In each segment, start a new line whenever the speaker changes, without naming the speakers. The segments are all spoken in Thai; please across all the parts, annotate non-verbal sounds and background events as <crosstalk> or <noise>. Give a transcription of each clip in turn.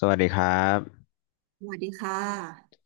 สวัสดีครับ
สวัสดีค่ะ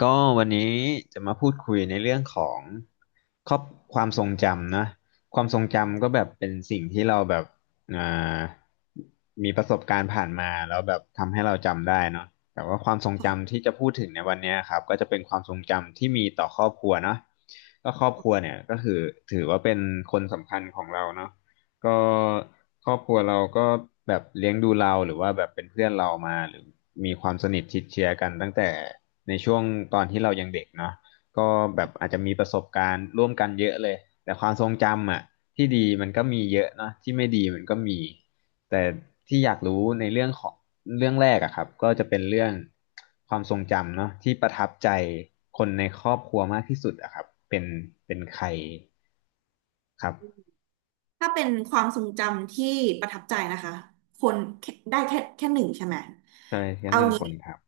ก็วันนี้จะมาพูดคุยในเรื่องของครอบความทรงจำนะความทรงจำก็แบบเป็นสิ่งที่เราแบบอ่ามีประสบการณ์ผ่านมาแล้วแบบทำให้เราจำได้เนาะแต่ว่าความทรงจำที่
ค่ะ
จะพูดถึงในวันเนี้ยครับก็จะเป็นความทรงจำที่มีต่อครอบครัวเนาะก็ครอบครัวเนี่ยก็คือถือว่าเป็นคนสำคัญของเราเนาะ ก็ครอบครัวเราก็แบบเลี้ยงดูเราหรือว่าแบบเป็นเพื่อนเรามาหรือมีความสนิทชิดเชื้อกันตั้งแต่ในช่วงตอนที่เรายังเด็กเนาะก็แบบอาจจะมีประสบการณ์ร่วมกันเยอะเลยแต่ความทรงจำอ่ะที่ดีมันก็มีเยอะเนาะที่ไม่ดีมันก็มีแต่ที่อยากรู้ในเรื่องของเรื่องแรกอะครับก็จะเป็นเรื่องความทรงจำเนาะที่ประทับใจคนในครอบครัวมากที่สุดอะครับเป็นใครครับ
ถ้าเป็นความทรงจำที่ประทับใจนะคะ คนแค่หนึ่งใช่ไหม
ใช่แค่
เอา
1
งี้
คนครับ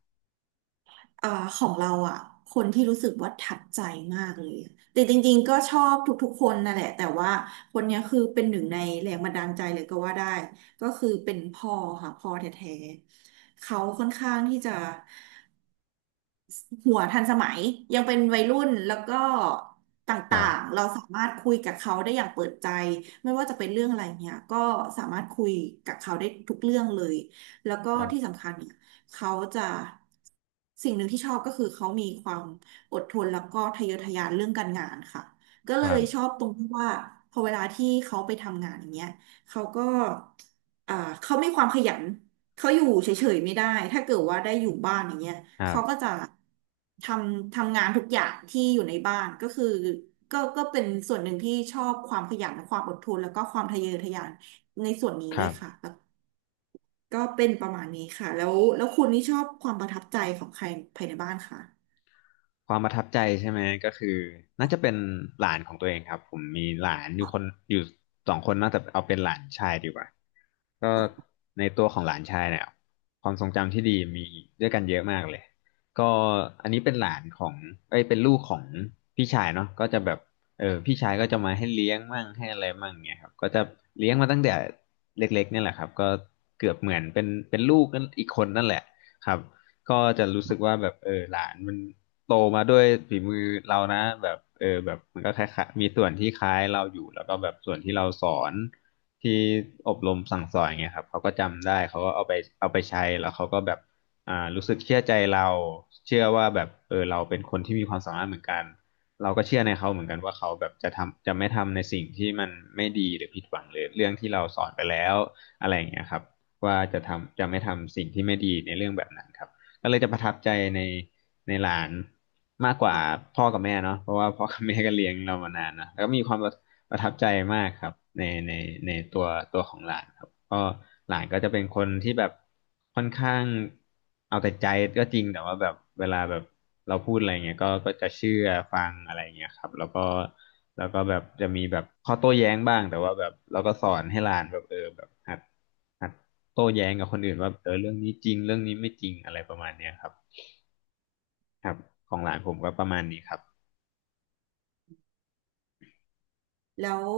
เอ่อของเราอ่ะคนที่รู้สึกว่าทับใจมากเลยแต่จริงๆก็ชอบทุกๆคนนั่นแหละ แต่ว่าคนเนี้ยคือเป็นหนึ่งในแรงบันดาลใจเลยก็ว่าได้ ก็คือเป็นพ่อค่ะ พ่อแท้ๆ เขาค่อนข้างที่จะ หัวทันสมัยยังเป็นวัยรุ่นแล้วก็ต
ครั
่าง
บ
ๆเราสามารถคุยกับเขาได้อย่างเปิดใจไม่ว่าจะเป็นเรื่องอะไรเนี่ยก็สามารถคุยกับเขาได้ทุกเรื่องเลยแล้วก็
ครั
ที่
บ
สำคัญเนี่ยเขาจะสิ่งหนึ่งที่ชอบก็คือเขามีความอดทนแล้วก็ทะเยอทะยานเรื่องการงานค่ะก็
ค
เล
รั
ย
บ
ชอบตรงที่ว่าพอเวลาที่เขาไปทำงานอย่างเงี้ยเขาก็อ่าเขามีความขยัน เขาอยู่เฉยๆไม่ได้ถ้าเกิดว่าได้อยู่บ้านอย่างเงี้ย
ครั
เขาก็
บ
จะททำงานทุกอย่างที่อยู่ในบ้านก็คือก็เป็นส่วนหนึ่งที่ชอบความขยันความอดทนแล้วก็ความทะเยอทะยานในส่วนนี้
ค
ด้ว
รั
ยค่ะ
บ
แล้วก็เป็นประมาณนี้ค่ะแล้วคุณนี่ชอบความประทับใจของใครภายในบ้านค่ะ
ความประทับใจใช่ไหมก็คือน่าจะเป็นหลานของตัวเองครับผมมีหลานอยู่คนอยู่2คนน่าจะเอาเป็นหลานชายดีกว่าก็ในตัวของหลานชายเนี่ยความทรงจำที่ดีมีด้วยกันเยอะมากเลยก็อันนี้เป็นหลานของเอ้ยเป็นลูกของพี่ชายเนาะก็จะแบบเออพี่ชายก็จะมาให้เลี้ยงมั่งให้อะไรมั่งเงี้ยครับก็จะเลี้ยงมาตั้งแต่เล็กๆเนี่ยแหละครับก็เกือบเหมือนเป็นลูกนั่นอีกคนนั่นแหละครับก็จะรู้สึกว่าแบบเออหลานมัน โตมาด้วยฝีมือเรานะแบบเออแบบมันก็คล้ายๆมีส่วนที่คล้ายเราอยู่แล้วก็แบบส่วนที่เราสอนที่อบรมสั่งสอนเงี้ยครับเขาก็จำได้เขาก็เอาไปใช้แล้วเขาก็แบบรู้สึกเชื่อใจเราเชื่อว่าแบบเออเราเป็นคนที่มีความสามารถเหมือนกันเราก็เชื่อในเขาเหมือนกันว่าเขาแบบจะทำจะไม่ทำในสิ่งที่มันไม่ดีหรือผิดหวังหรือเรื่องที่เราสอนไปแล้วอะไรอย่างเงี้ยครับว่าจะทำจะไม่ทำสิ่งที่ไม่ดีในเรื่องแบบนั้นครับ ก็เลยจะประทับใจในหลานมากกว่าพ่อกับแม่เนาะเพราะว่าพ่อกับแม่ก็เลี้ยงเรามานานนะแล้วก็มีความประประทับใจมากครับในในในตัวของหลานครับก็หลานก็จะเป็นคนที่แบบค่อนข้างเอาแต่ใจก็จริงแต่ว่าแบบเวลาแบบเราพูดอะไรเงี้ยก็ก็จะเชื่อฟังอะไรเงี้ยครับแล้วก็แบบจะมีแบบข้อโต้แย้งบ้างแต่ว่าแบบเราก็สอนให้หลานแบบเออแบบหัดหัด โต้แย้งกับคนอื่นว่าเออเรื่องนี้จริงเรื่องนี้ไม่จริงอะไรประมาณเนี้ยครับครับของหลานผมก็ประมาณนี้ครับ
แล้ว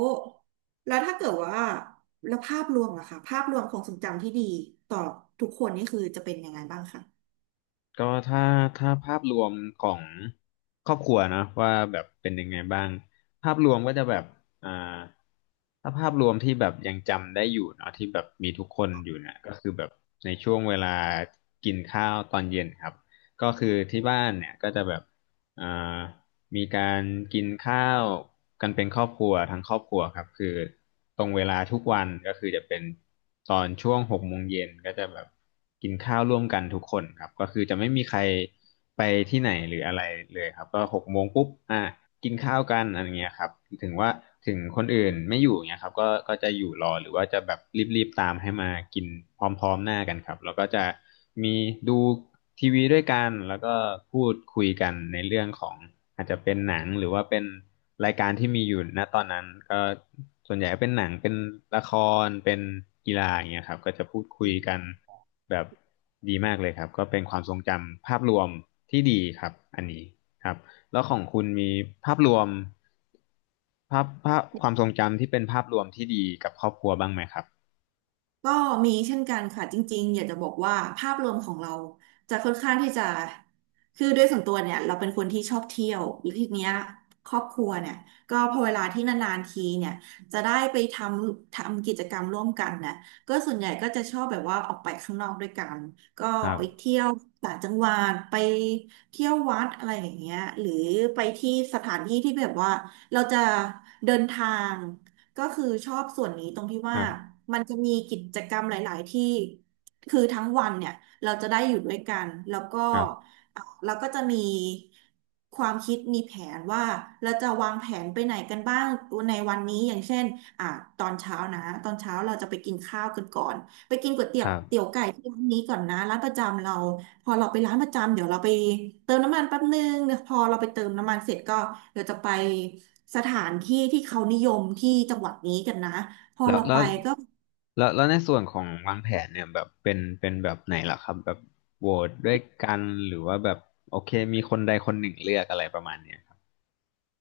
แล้วถ้าเกิดว่าแล้วภาพรวมอะค่ะภาพรวมของทรงจำที่ดีต่อทุกคนนี่คือจะเป็นยังไงบ้างคะ
ก็ถ้าภาพรวมของครอบครัวเนอะว่าแบบเป็นยังไงบ้างภาพรวมก็จะแบบอ่าถ้าภาพรวมที่แบบยังจำได้อยู่เนาะที่แบบมีทุกคนอยู่เนี่ยก็คือแบบในช่วงเวลากินข้าวตอนเย็นครับก็คือที่บ้านเนี่ยก็จะแบบ อ่ามีการกินข้าวกันเป็นครอบครัวทั้งครอบครัวครับคือตรงเวลาทุกวันก็คือจะเป็นตอนช่วงหกโมงเย็นก็จะแบบกินข้าวร่วมกันทุกคนครับก็คือจะไม่มีใครไปที่ไหนหรืออะไรเลยครับก็หกโมงปุ๊บกินข้าวกันอะไรเงี้ยครับถึงว่าถึงคนอื่นไม่อยู่เงี้ยครับก็ก็จะอยู่รอหรือว่าจะแบบรีบๆตามให้มากินพร้อมๆหน้ากันครับแล้วก็จะ มีดูทีวีด้วยกันแล้วก็พูดคุยกันในเรื่องของอาจจะเป็นหนังหรือว่าเป็นรายการที่มีอยู่ณตอนนั้นก็ส่วนใหญ่ก็เป็นหนังเป็นละครเป็นกีฬาอย่างเงี้ยครับก็จะพูดคุยกันแบบดีมากเลยครับก็เป็นความทรงจำภาพรวมที่ดีครับอันนี้ครับแล้วของคุณมีภาพรวมภาพความทรงจำที่เป็นภาพรวมที่ดีกับครอบครัวบ้างไหมครับ
ก็มีเช่นกันค่ะจริงๆอยากจะบอกว่าภาพรวมของเราจะค่อนข้างที่จะคือด้วยส่วนตัวเนี่ยเราเป็นคนที่ชอบเที่ยวหรือทีเนี้ยครอบครัวเนี่ยก็พอเวลาที่นานๆทีเนี่ยจะได้ไปทำกิจกรรมร่วมกันนะก็ส่วนใหญ่ก็จะชอบแบบว่าออกไปข้างนอกด้วยกันก็
ครั
ไป
บ
เที่ยวต่างจังหวัดไปเที่ยววัดอะไรอย่างเงี้ยหรือไปที่สถานที่ที่แบบว่าเราจะเดินทาง ก็คือชอบส่วนนี้ตรงที่
ค
ว่า
รับ
มันจะมีกิจกรรมหลายๆที่คือทั้งวันเนี่ยเราจะได้อยู่ด้วยกันแล้วก็
ครับ
เราก็จะมีความคิดมีแผนว่าเราจะวางแผนไปไหนกันบ้างในวันนี้อย่างเช่นอ่าตอนเช้านะตอนเช้าเราจะไปกินข้าวกันก่อนไปกินก๋วยเตี๋
ค
ยว
รั
เตี๋ยว
บ
ไก่ที่ร้านนี้ก่อนนะร้านประจำเรา พอเราไปร้านประจำเดี๋ยวเราไปเติมน้ำมันแป๊บนึงเดี๋ยวพอเราไปเติมน้ำมันเสร็จก็เดี๋ยวจะไปสถานที่ที่เขานิยมที่จังหวัดนี้กันนะพอ
แล้ว
เราไป
แล้ว
ก็
แล้วในส่วนของวางแผนเนี่ยแบบเป็นแบบไหนล่ะครับแบบโหวตด้วยกันหรือว่าแบบโอเคมีคนใดคนหนึ่งเลือกอะไรประมาณเนี้ยครับ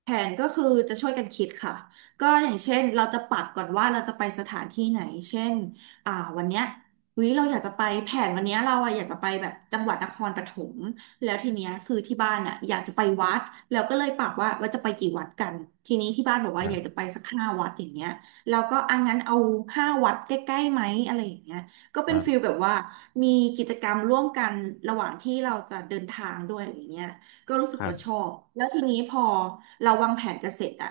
แผนก็คือจะช่วยกันคิดค่ะก็อย่างเช่นเราจะปักก่อนว่าเราจะไปสถานที่ไหนเช่นอ่าวันเนี้ยเฮ้ยเราอยากจะไปแผนวันเนี้ยเราอะอยากจะไปแบบจังหวัดนครปฐมแล้วทีเนี้ยคือที่บ้านอะอยากจะไปวัดแล้วก็เลยปักว่าจะไปกี่วัดกันทีนี้ที่บ้านบอก
ค
ว่า
รั
อยากจะไป
บ
สักห้าวัดอย่างเงี้ยเราก็อ่ะงั้นเอาห้าวัดใกล้ๆไหมอะไรอย่างเงี้ยก็เป็น
ค
ฟีลแบบว่ามีกิจกรรมร่วมกันระหว่างที่เราจะเดินทางด้วยอะไรเงี้ย ก็รู้สึก
รับ
ว่าชอบ แล้วทีนี้พอเราวางแผนกันเสร็จอะ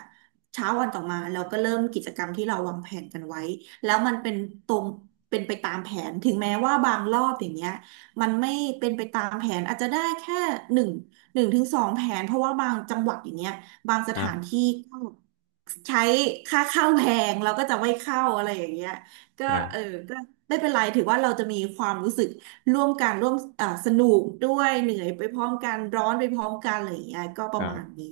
เช้าวันต่อมาเราก็เริ่มกิจกรรมที่เราวางแผนกันไว้แล้วมันเป็นตรงเป็นไปตามแผนถึงแม้ว่าบางรอบอย่างเงี้ยมันไม่เป็นไปตามแผนอาจจะได้แค่หนึ่งหนึ่งถึงสองแผนเพราะว่าบางจังหวัดอย่างเงี้ยบางส
ครั
ถาน
บ
ที่ก็ใช้ค่าเข้าแพงเราก็จะไม่เข้าอะไรอย่างเงี้ยก็
ครับค
เออ
รับ
ก็ไม่เป็นไรถือว่าเราจะมีความรู้สึก ร่วมกันร่วมสนุกด้วยเหนื่อยไปพร้อมกันร้อนไปพร้อมกันอะไรอย่างเงี้ยก็ป
ค
ระ
รับ
มาณนี้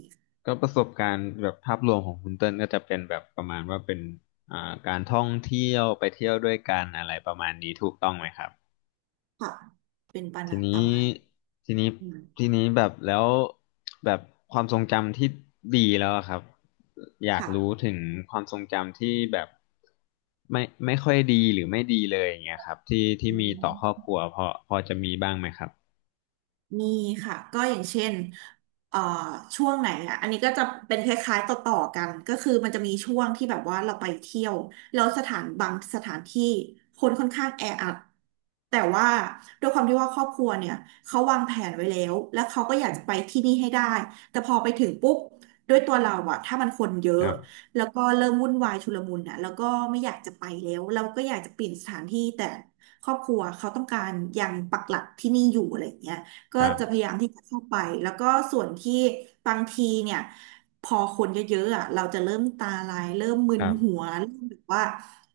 ก็ประสบการณ์แบบภาพรวมของคุณเติ้ลก็จะเป็นแบบประมาณว่าเป็นการท่องเที่ยวไปเที่ยวด้วยกันอะไรประมาณนี้ถูกต้องไหมครับ
ค่ะเป็นประ
ที
มาณป
นี้
ระมาณนั้
ทีนี้
น
ทีนี้แบบแล้วแบบความทรงจำที่ดีแล้วอะครับอยาก
ค่ะ
รู้ถึงความทรงจำที่แบบไม่ค่อยดีหรือไม่ดีเลยอย่างเงี้ยครับที่มีต่อครอบครัวพอจะมีบ้างไหมครับ
มีค่ะก็อย่างเช่นเอ่อช่วงไหนอ่ะอันนี้ก็จะเป็นคล้ายๆต่อๆกันก็คือมันจะมีช่วงที่แบบว่าเราไปเที่ยวแล้วสถานบางสถานที่คนค่อนข้างแออัดแต่ว่าด้วยความที่ว่าครอบครัวเนี่ยเขาวางแผนไว้แล้วแล้วเขาก็อยากจะไปที่นี่ให้ได้แต่พอไปถึงปุ๊บด้วยตัวเราอะถ้ามันคนเย
ค
อะ
รับ
แล้วก็เริ่มวุ่นวายชุลมุนอะแล้วก็ไม่อยากจะไปแล้วเราก็อยากจะเปลี่ยนสถานที่แต่ครอบครัวเขาต้องการยังปักหลักที่นี่อยู่อะไรอย่างเงี้ย ก็
ครับ
จะพยายามที่จะเข้าไป แล้วก็ส่วนที่บางทีเนี่ยพอคนเยอะๆอ่ะเราจะเริ่มตาลาย เริ่มมึ
ค
น
รั
หัว
บ
เริ่มแบบว่า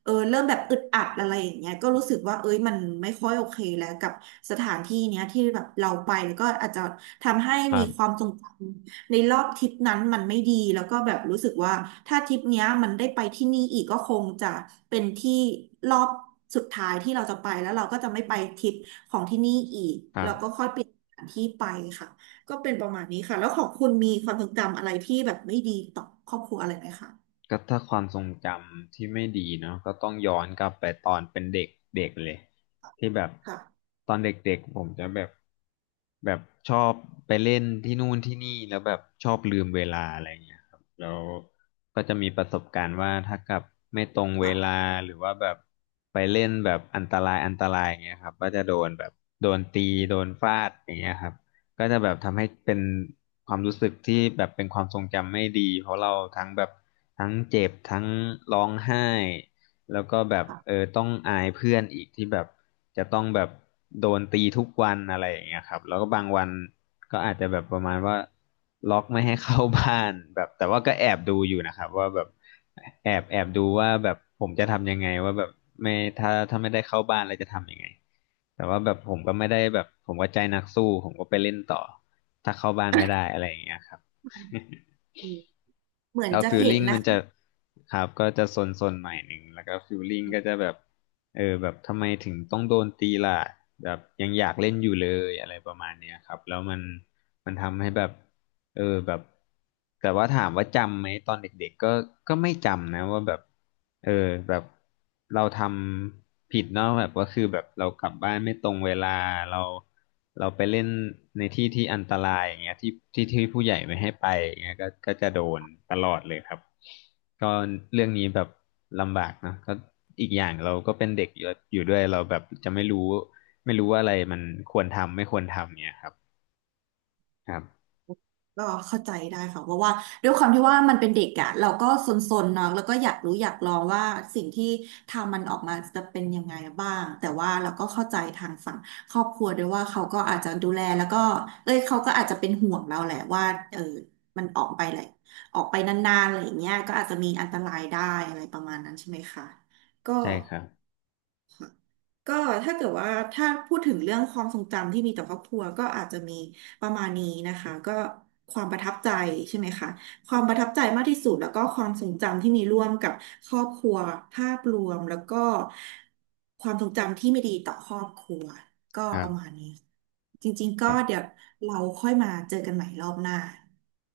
เริ่มแบบอึดอัดอะไรอย่างเงี้ยก็รู้สึกว่าเอ้ยมันไม่ค่อยโอเคแล้วกับสถานที่เนี้ยที่แบบเราไปแล้วก็อาจจะทำให้
ครั
มี
บ
ความทรงจำในรอบทริปนั้นมันไม่ดีแล้วก็แบบรู้สึกว่าถ้าทริปเนี้ยมันได้ไปที่นี่อีกก็คงจะเป็นที่รอบสุดท้ายที่เราจะไปแล้วเราก็จะไม่ไปทริปของที่นี่อีก
ครั
เราก็
บ
ค่อยเปลี่ยน ที่ไปค่ะก็เป็นประมาณนี้ค่ะแล้วของคุณมีความทรงจำอะไรที่แบบไม่ดีต่อครอบครัวอะไรไหมคะ
ก็ถ้าความทรงจำที่ไม่ดีเนาะก็ต้องย้อนกลับไปตอนเป็นเด็กเด็กเลยที่แบบ
ค่ะ
ตอนเด็กๆผมจะแบบชอบไปเล่นที่นู่นที่นี่แล้วแบบชอบลืมเวลาอะไรเงี้ยครับแล้วก็จะมีประสบการณ์ว่าถ้ากลับไม่ตรงเวลา
ค่ะ
หรือว่าแบบไปเล่นแบบอันตรายอันตรายอย่างเงี้ยครับก็จะโดนแบบโดนตี
อื
โดน
ม
ฟาดอย่างเงี้ยครับ ก็จะแบบทำให้เป็นความรู้สึกที่แบบเป็นความทรงจำไม่ดีเพราะเราทั้งแบบทั้งเจ็บทั้งร้องไห้แล้วก็แบบเอ
ค่ะ
อต้องอายเพื่อนอีกที่แบบจะต้องแบบโดนตีทุกวันอะไรอย่างเงี้ยครับแล้วก็บางวันก็อาจจะแบบประมาณว่าล็อกไม่ให้เข้าบ้านแบบแต่ว่าก็แอบดูอยู่นะครับว่าแบบแอบดูว่าแบบผมจะทำยังไงว่าแบบไม่ถ้าไม่ได้เข้าบ้านแล้วจะทำยังไง แต่ว่าแบบผมก็ไม่ได้แบบผมก็ใจนักสู้ผมก็ไปเล่นต่อถ้าเข้าบ้านไม่ได้อะไรอย่างเงี้ยครับ <laughs>
อืมเหมือน
แล้ว
จะ
ฟิล
เห็ุ
ลิ่ง
นะ
มัน
คะ
จะครับก็จะซนๆหน่อยหนึ่งแล้วก็ฟิลลิ่งก็จะแบบเออแบบทำไมถึงต้องโดนตีล่ะแบบยังอยากเล่นอยู่เลยอะไรประมาณเนี้ยครับแล้วมันทำให้แบบ เออแบบแต่ว่าถามว่าจำไหมตอนเด็กๆก็ไม่จำนะว่าแบบเออแบบเราทำผิดเนาะแบบว่าคือแบบเรากลับบ้านไม่ตรงเวลาเราเราไปเล่นในที่ที่อันตรายอย่างเงี้ยที่ที่ผู้ใหญ่ไม่ให้ไปอย่างเงี้ยก็จะโดนตลอดเลยครับก็เรื่องนี้แบบลำบากเนอะก็อีกอย่างเราก็เป็นเด็กอยู่ด้วยเราแบบจะไม่รู้ว่าอะไรมันควรทำไม่ควรทำเนี่ยครับครับ
ก็เข้าใจได้ค่ะเพราะว่าด้วยความที่ว่ามันเป็นเด็กอะเราก็ซนๆเนาะแล้วก็อยากรู้อยากลองว่าสิ่งที่ทำมันออกมาจะเป็นยังไงบ้างแต่ว่าเราก็เข้าใจทางฝั่งครอบครัวด้วยว่าเขาก็อาจจะดูแลแล้วก็เอ้ยเขาก็อาจจะเป็นห่วงเราแหละว่าเออมันออกไปแหละออกไปนานๆอะไรอย่างเงี้ยก็อาจจะมีอันตรายได้อะไรประมาณนั้นใช่ไหมคะก็
ใช่ครับ
ก็ถ้าเกิดว่าถ้าพูดถึงเรื่องความทรงจำที่มีต่อครอบครัวก็อาจจะมีประมาณนี้นะคะก็ความประทับใจใช่ไหมคะความประทับใจมากที่สุดแล้วก็ความทรงจำที่มีร่วมกับครอบครัวภาพรวมแล้วก็ความทรงจำที่ไม่ดีต่อครอบครัวก็
ครั
ป
บ
ระมาณนี้จริงๆก็เดี๋ยวเราค่อยมาเจอกันใหม่รอบหน้า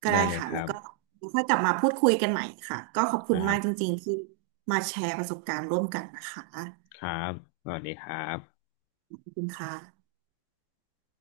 ก็ได้
ได้เลย
ค่ะ
ค
แล้
รั
ว
บ
ก็ค่อยกลับมาพูดคุยกันใหม่ค่ะก็ขอบ
ค
คุณ
รั
มากจ
บ
ริงๆที่มาแชร์ประสบการณ์ร่วมกันนะคะ
ครับสวัสดีครับ
ขอบคุณค่ะ